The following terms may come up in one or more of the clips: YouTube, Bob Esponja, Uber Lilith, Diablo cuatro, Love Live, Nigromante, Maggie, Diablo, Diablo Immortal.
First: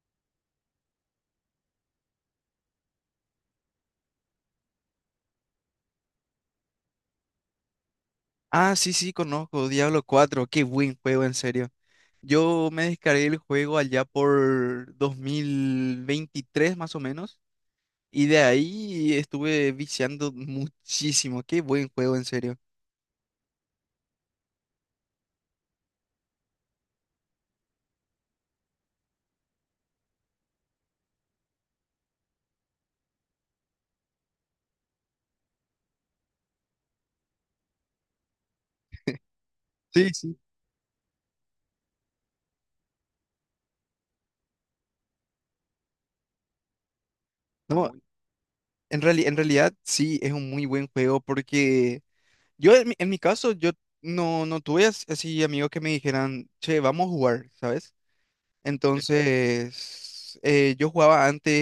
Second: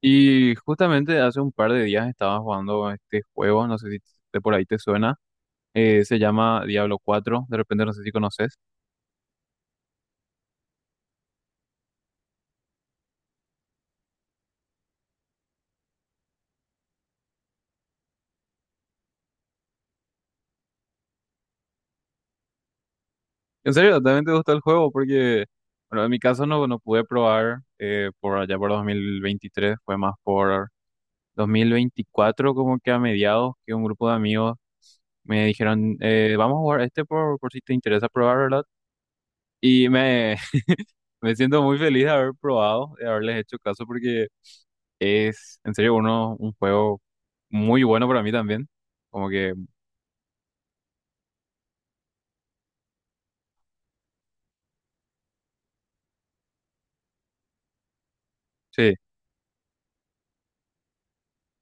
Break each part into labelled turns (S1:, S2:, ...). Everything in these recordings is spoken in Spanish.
S1: Y justamente hace un par de días estaba jugando este juego, no sé si de por ahí te suena, se llama Diablo cuatro. De repente no sé si conoces.
S2: Ah, sí, sí, conozco Diablo cuatro, qué buen juego, en serio. Yo me descargué el juego allá por 2023 más o menos, y de ahí estuve viciando muchísimo, qué buen juego, en serio.
S1: En serio, también te gustó el juego porque, bueno, en mi caso no pude probar, por allá por 2023. Fue más por 2024 como que a mediados, que un grupo de amigos me dijeron, vamos a jugar este por si te interesa probar, ¿verdad? Y
S2: Sí,
S1: me,
S2: sí.
S1: me siento muy feliz de haber probado, de haberles hecho caso porque... Es en serio uno, un juego muy
S2: No,
S1: bueno para mí también. Como
S2: en
S1: que,
S2: realidad sí, es un muy buen juego porque yo en mi caso, yo no, no tuve así amigos que me dijeran, che, vamos a jugar, ¿sabes?
S1: sí,
S2: Entonces, yo jugaba antes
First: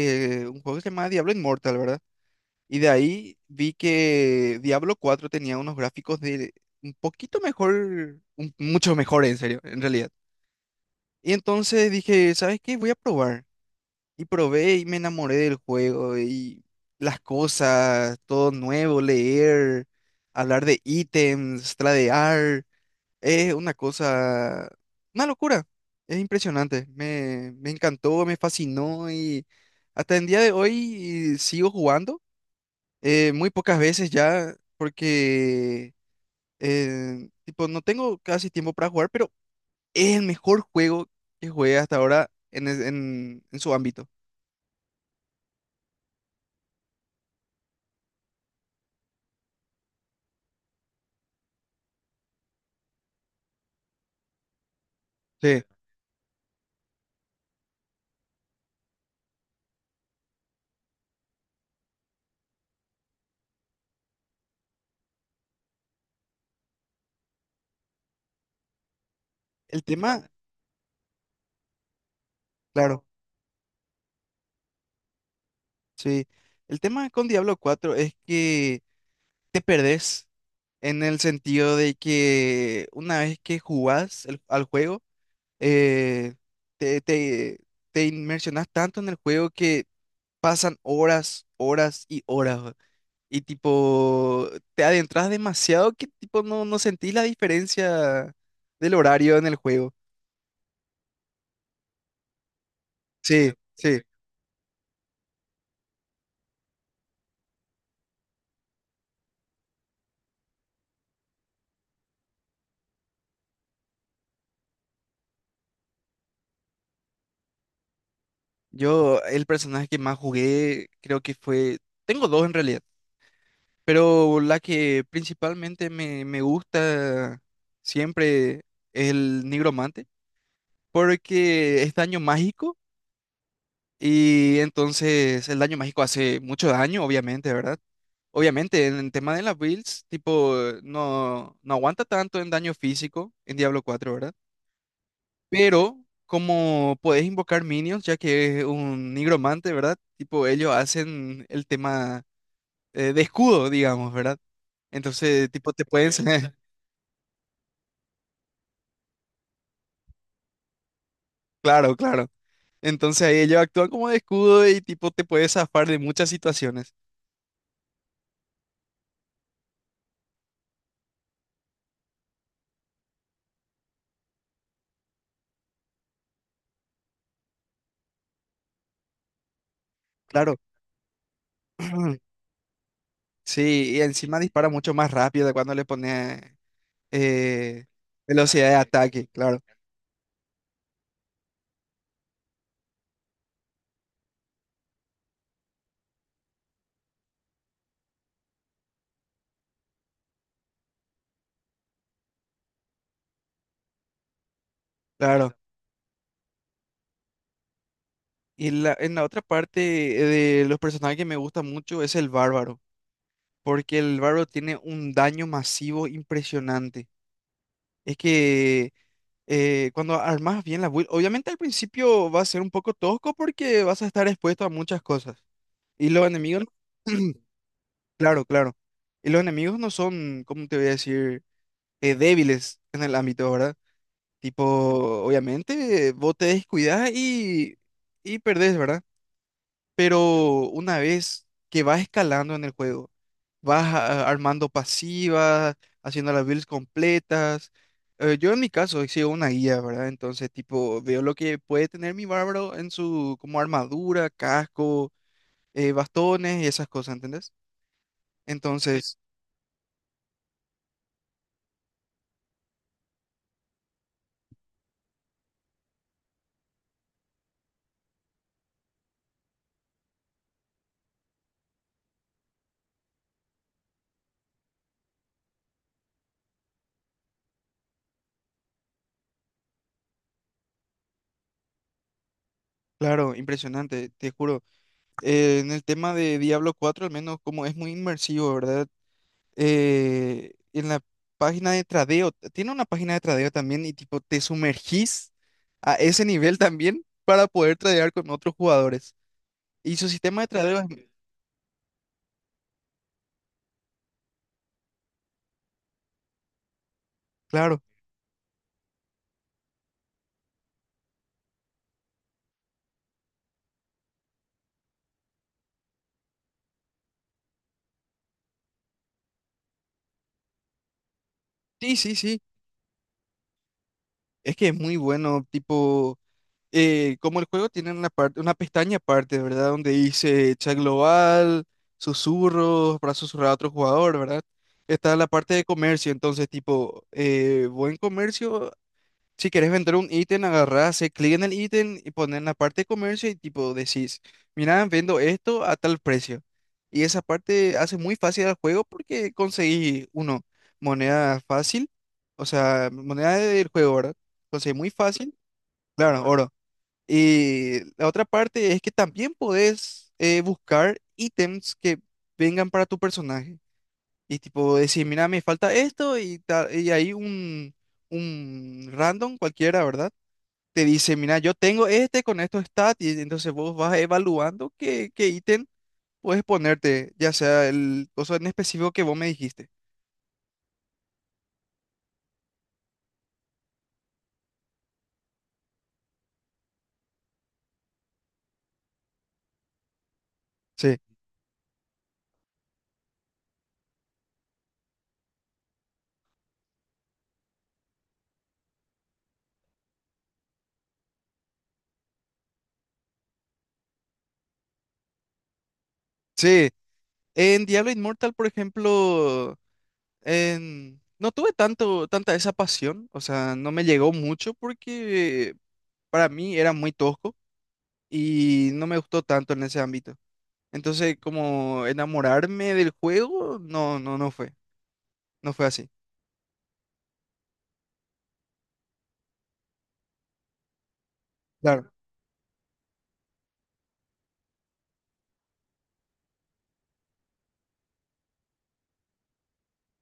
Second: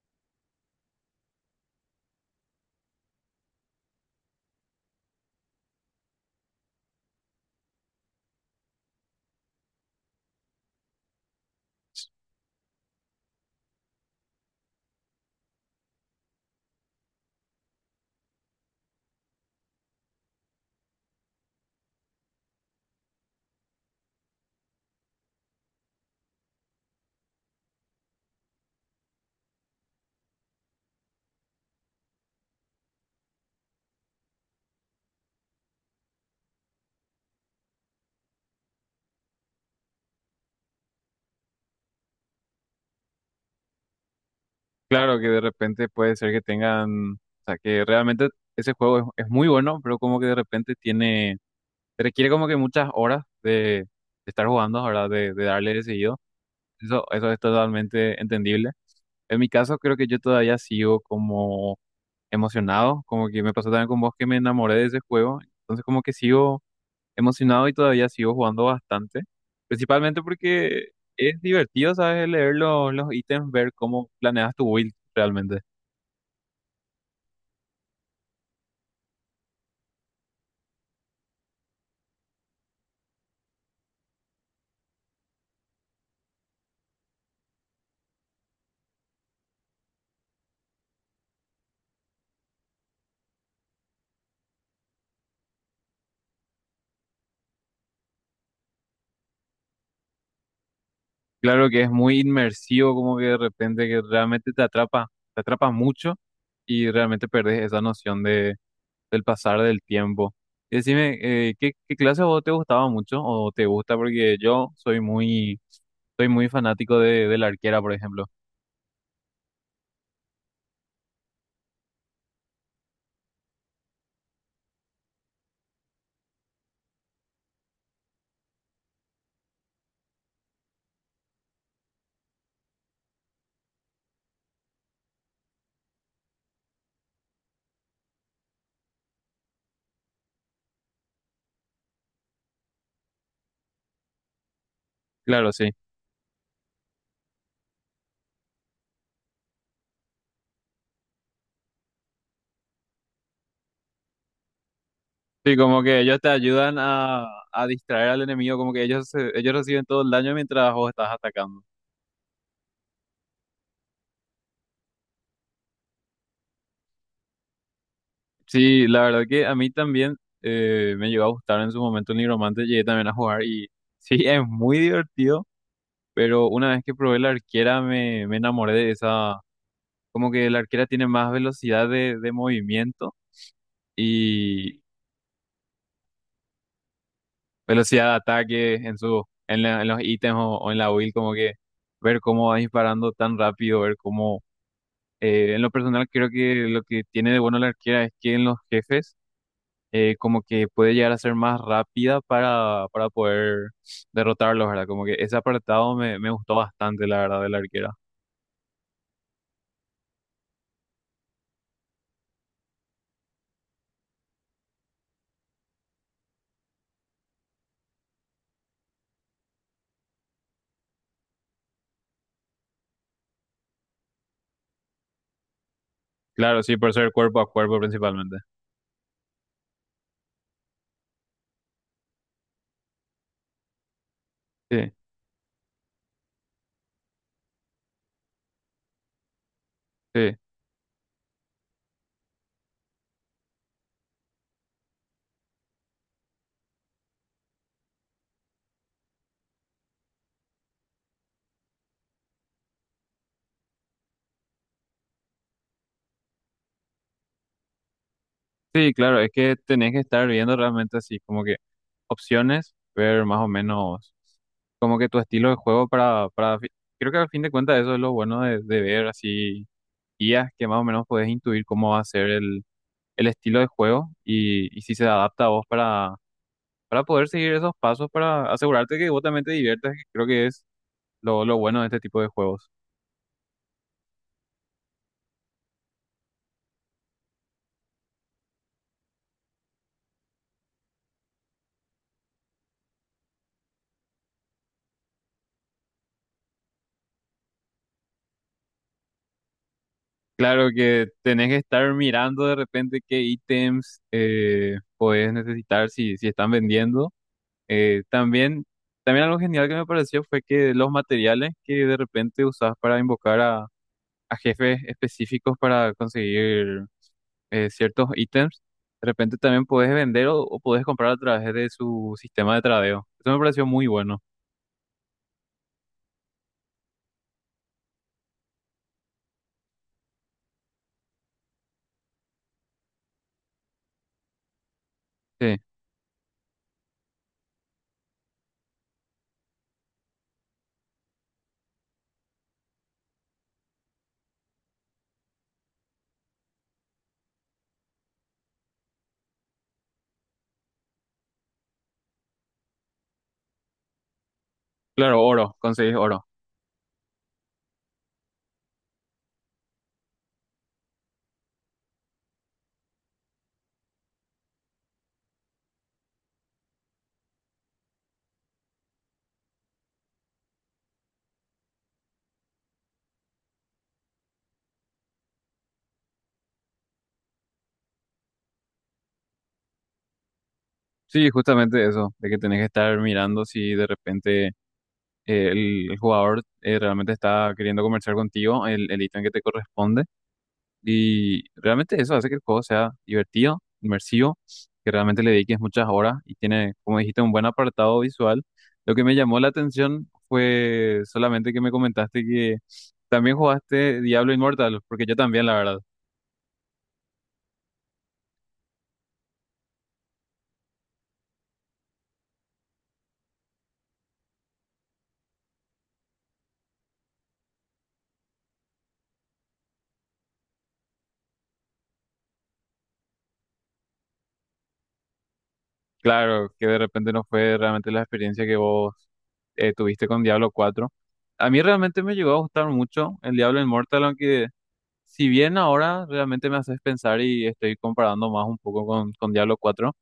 S2: un juego que se llamaba Diablo Immortal, ¿verdad? Y de ahí vi que Diablo cuatro tenía unos gráficos de un poquito mejor, mucho mejor en serio, en realidad. Y entonces dije, ¿sabes qué? Voy a probar. Y probé y me enamoré del juego y las cosas, todo nuevo, leer, hablar de ítems, tradear. Es una cosa, una locura. Es impresionante. Me encantó, me fascinó y hasta el día de hoy sigo jugando. Muy pocas veces ya, porque tipo, no tengo casi tiempo para jugar, pero es el mejor juego que jugué hasta ahora en su ámbito.
S1: claro que de repente puede ser que tengan, o sea, que realmente ese juego es muy bueno, pero como que de repente tiene, requiere como que muchas horas de estar jugando, ¿verdad? De
S2: Sí.
S1: darle de seguido. Eso es totalmente entendible. En mi caso, creo que yo todavía sigo como emocionado, como que me pasó también con vos, que me enamoré de ese juego. Entonces, como que sigo emocionado y todavía sigo jugando bastante,
S2: El
S1: principalmente
S2: tema,
S1: porque es divertido, ¿sabes? Leer
S2: claro,
S1: los ítems, ver cómo planeas tu build realmente.
S2: sí. El tema con Diablo cuatro es que te perdés en el sentido de que una vez que jugás al juego, eh, te, te, te inmersionás tanto en el juego que pasan horas, horas y horas. Y tipo, te adentras demasiado que tipo no, no sentís la diferencia del horario en el juego.
S1: Claro que es muy inmersivo, como que de
S2: Sí,
S1: repente que
S2: sí.
S1: realmente te atrapa mucho y realmente perdés esa noción de, del pasar del tiempo. Y decime, ¿qué, qué clase a vos te gustaba mucho o te gusta? Porque yo soy muy fanático de la arquera, por ejemplo.
S2: Yo, el personaje que más jugué, creo que fue. Tengo dos en realidad, pero la que principalmente me gusta siempre es el nigromante, porque es daño mágico. Y entonces el daño mágico hace mucho daño, obviamente, ¿verdad? Obviamente, en el tema de las builds, tipo, no, no aguanta tanto en daño físico en Diablo cuatro, ¿verdad?
S1: Claro, sí.
S2: Pero como podés invocar minions, ya que es un nigromante, ¿verdad? Tipo, ellos hacen el tema de escudo, digamos, ¿verdad? Entonces,
S1: Sí,
S2: tipo,
S1: como
S2: te
S1: que
S2: pueden.
S1: ellos te ayudan a distraer al enemigo, como que ellos, ellos reciben todo el daño mientras vos estás atacando.
S2: Claro, claro. Entonces ahí ellos actúan como de escudo y tipo, te puedes zafar de muchas situaciones.
S1: Sí, la verdad que a mí también, me llegó a gustar en su momento el Nigromante, llegué también a jugar y sí, es muy divertido, pero una vez que probé la arquera me, me enamoré de esa, como que
S2: Claro.
S1: la arquera tiene más velocidad de movimiento
S2: Sí, y encima dispara
S1: y
S2: mucho más rápido de cuando le pone eh,
S1: velocidad de
S2: velocidad de
S1: ataque en su,
S2: ataque, claro,
S1: en los ítems o en la build, como que ver cómo va disparando tan rápido, ver cómo... En lo personal creo que lo que tiene de bueno la arquera es que en los jefes, como que puede llegar a ser más rápida para poder derrotarlos, ¿verdad? Como que ese
S2: claro.
S1: apartado me, me gustó bastante, la verdad, de la arquera.
S2: Y en la otra parte eh, de los personajes que me gusta mucho es el bárbaro, porque el bárbaro tiene un daño masivo impresionante. Es que cuando armas bien la build, obviamente al principio va a ser un poco tosco porque vas a estar expuesto a muchas cosas. Y los
S1: Claro,
S2: enemigos,
S1: sí, por ser cuerpo a cuerpo principalmente.
S2: claro, claro. Y los enemigos no son, ¿cómo te voy a decir? Débiles en el ámbito, ¿verdad? Tipo,
S1: Sí,
S2: obviamente, vos te descuidás y perdés, ¿verdad?
S1: sí,
S2: Pero una vez que vas escalando en el juego, armando pasivas, haciendo las builds completas. Yo en mi caso sigo una guía, ¿verdad? Entonces, tipo, veo lo que puede tener mi bárbaro en su, como armadura, casco, bastones y esas cosas, ¿entendés?
S1: sí,
S2: Entonces,
S1: claro, es que tenés que estar viendo realmente así, como que opciones, ver más o menos como que tu estilo de juego para, para. Creo que al fin de cuentas eso es lo bueno de ver así guías, que más o menos puedes intuir cómo va a ser el estilo de juego y si se adapta a vos para poder seguir esos pasos, para asegurarte que vos también te diviertas, que creo que es lo bueno de este tipo de juegos.
S2: claro, impresionante, te juro. En el tema de Diablo cuatro al menos como es muy inmersivo, ¿verdad? En la página de tradeo, tiene una página de tradeo también y tipo te sumergís a ese nivel también para poder tradear con otros jugadores. Y su sistema de
S1: Claro
S2: tradeo
S1: que
S2: es,
S1: tenés que estar mirando de repente qué ítems podés necesitar si, si están vendiendo.
S2: claro,
S1: También, también algo genial que me pareció fue que los materiales que de repente usás para invocar a jefes específicos para conseguir, ciertos ítems, de repente también puedes vender o puedes comprar a través de
S2: sí,
S1: su
S2: sí, sí,
S1: sistema de tradeo. Eso me pareció muy bueno.
S2: es que es muy bueno, tipo, como el juego tiene una parte, una pestaña aparte, ¿verdad? Donde dice chat global, susurros, para susurrar a otro jugador, ¿verdad? Está la parte
S1: Sí,
S2: de comercio, entonces tipo, buen comercio. Si quieres vender un ítem, agarrás, haces clic en el ítem y pones en la parte de comercio y tipo decís, mira, vendo esto a tal precio. Y esa parte hace muy fácil al juego porque conseguí, uno, moneda fácil, o sea, moneda del juego, ¿verdad? Conseguí muy
S1: claro,
S2: fácil,
S1: oro, conseguís
S2: claro,
S1: oro.
S2: oro. Y la otra parte es que también podés buscar ítems que vengan para tu personaje. Y tipo decir, mira, me falta esto y ahí un random cualquiera, ¿verdad? Te dice, mira, yo tengo este con estos stats, y entonces vos vas evaluando qué ítem puedes ponerte, ya sea el coso en específico que vos me dijiste.
S1: Sí, justamente eso, de que tenés que estar mirando si de repente, el jugador, realmente está queriendo comerciar contigo el ítem que te corresponde.
S2: Sí.
S1: Y realmente eso hace que el juego sea divertido, inmersivo, que realmente le dediques muchas horas y tiene, como dijiste, un buen apartado visual. Lo que me llamó la atención fue solamente que me comentaste que también jugaste Diablo Immortal, porque yo también, la verdad.
S2: Sí. En Diablo Immortal, por ejemplo, no tuve tanto, tanta esa pasión, o sea, no me llegó mucho porque para mí era muy tosco y no me gustó tanto en ese ámbito. Entonces, como enamorarme del juego, no, no, no fue, no fue así.
S1: Claro, que de repente no fue realmente la experiencia que vos, tuviste con Diablo cuatro. A mí
S2: Claro.
S1: realmente me llegó a gustar mucho el Diablo Immortal, aunque... Si bien ahora realmente me haces pensar y estoy comparando más un poco con Diablo cuatro,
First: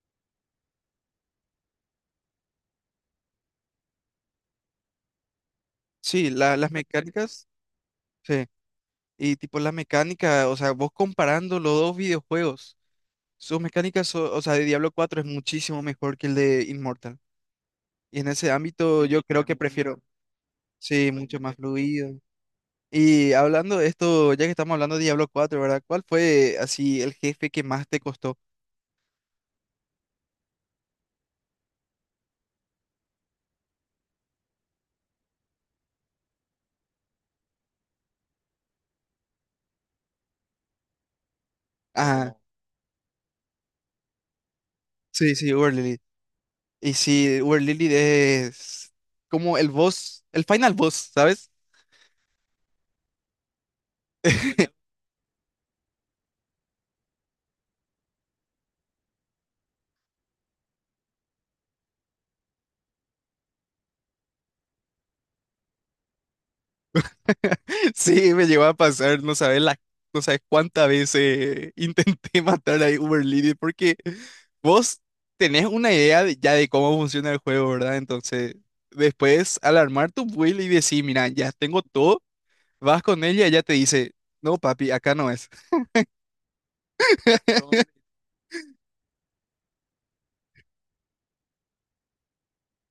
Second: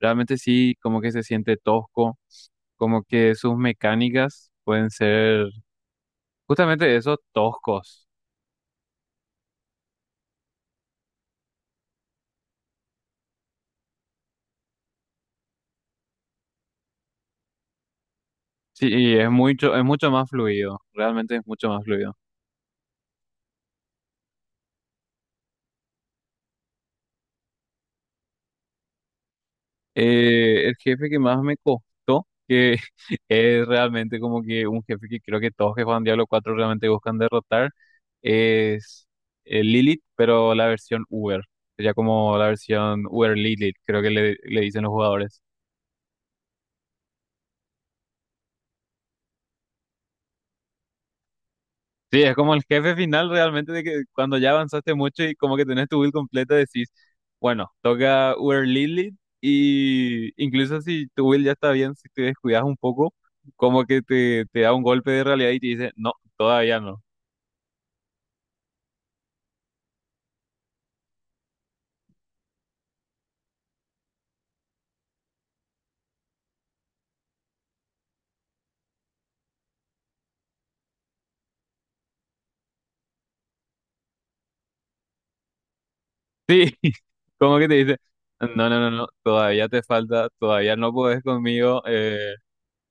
S1: realmente sí, como que se siente tosco, como que sus mecánicas pueden ser
S2: Sí, las
S1: justamente eso,
S2: mecánicas,
S1: toscos.
S2: sí. Y tipo la mecánica, o sea, vos comparando los dos videojuegos, sus mecánicas, o sea, de Diablo cuatro es muchísimo mejor que el de Immortal. Y en ese
S1: Sí,
S2: ámbito
S1: y
S2: yo sí, creo que
S1: es
S2: prefiero,
S1: mucho más fluido,
S2: sí,
S1: realmente
S2: mucho
S1: es
S2: más
S1: mucho más fluido.
S2: fluido. Y hablando de esto, ya que estamos hablando de Diablo cuatro, ¿verdad? ¿Cuál fue así el jefe que más te costó?
S1: El jefe que más me costó, que es realmente como que un jefe que creo que todos que juegan Diablo cuatro realmente buscan derrotar, es Lilith, pero la versión Uber, ya
S2: Ah,
S1: como
S2: wow.
S1: la versión Uber Lilith, creo que le dicen los
S2: Sí,
S1: jugadores.
S2: sí, Uber Lilith. Y sí, Uber Lilith es como el boss, el final boss, ¿sabes?
S1: Sí, es como el jefe final realmente, de que cuando ya avanzaste mucho y como que tenés tu build completa decís, bueno, toca Uber Lilith. Y incluso si tu build ya está bien, si te descuidas un poco, como que te da un golpe de realidad y te dice, no, todavía no.
S2: Sí, me llegó a pasar, no sabes cuántas veces intenté matar a Uber Lily porque vos tenés una idea ya de cómo funciona el juego, ¿verdad? Entonces, después al armar tu build y decir, mira, ya tengo todo, vas con ella y ella te dice, no, papi, acá no es.
S1: Sí, como que te dice, no, no, no, no, todavía te falta, todavía no podés conmigo.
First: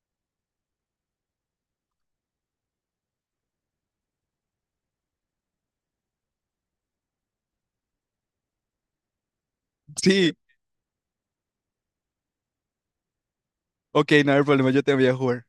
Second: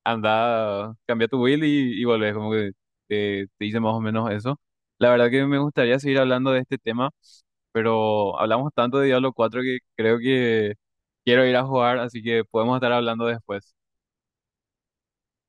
S1: Anda, cambia tu build y volvés, como que te dice más o menos eso. La verdad que me gustaría seguir hablando de este tema, pero hablamos tanto de Diablo cuatro que creo
S2: Sí,
S1: que quiero ir a jugar, así que podemos estar hablando después.
S2: ok, no hay problema, yo te voy a jugar.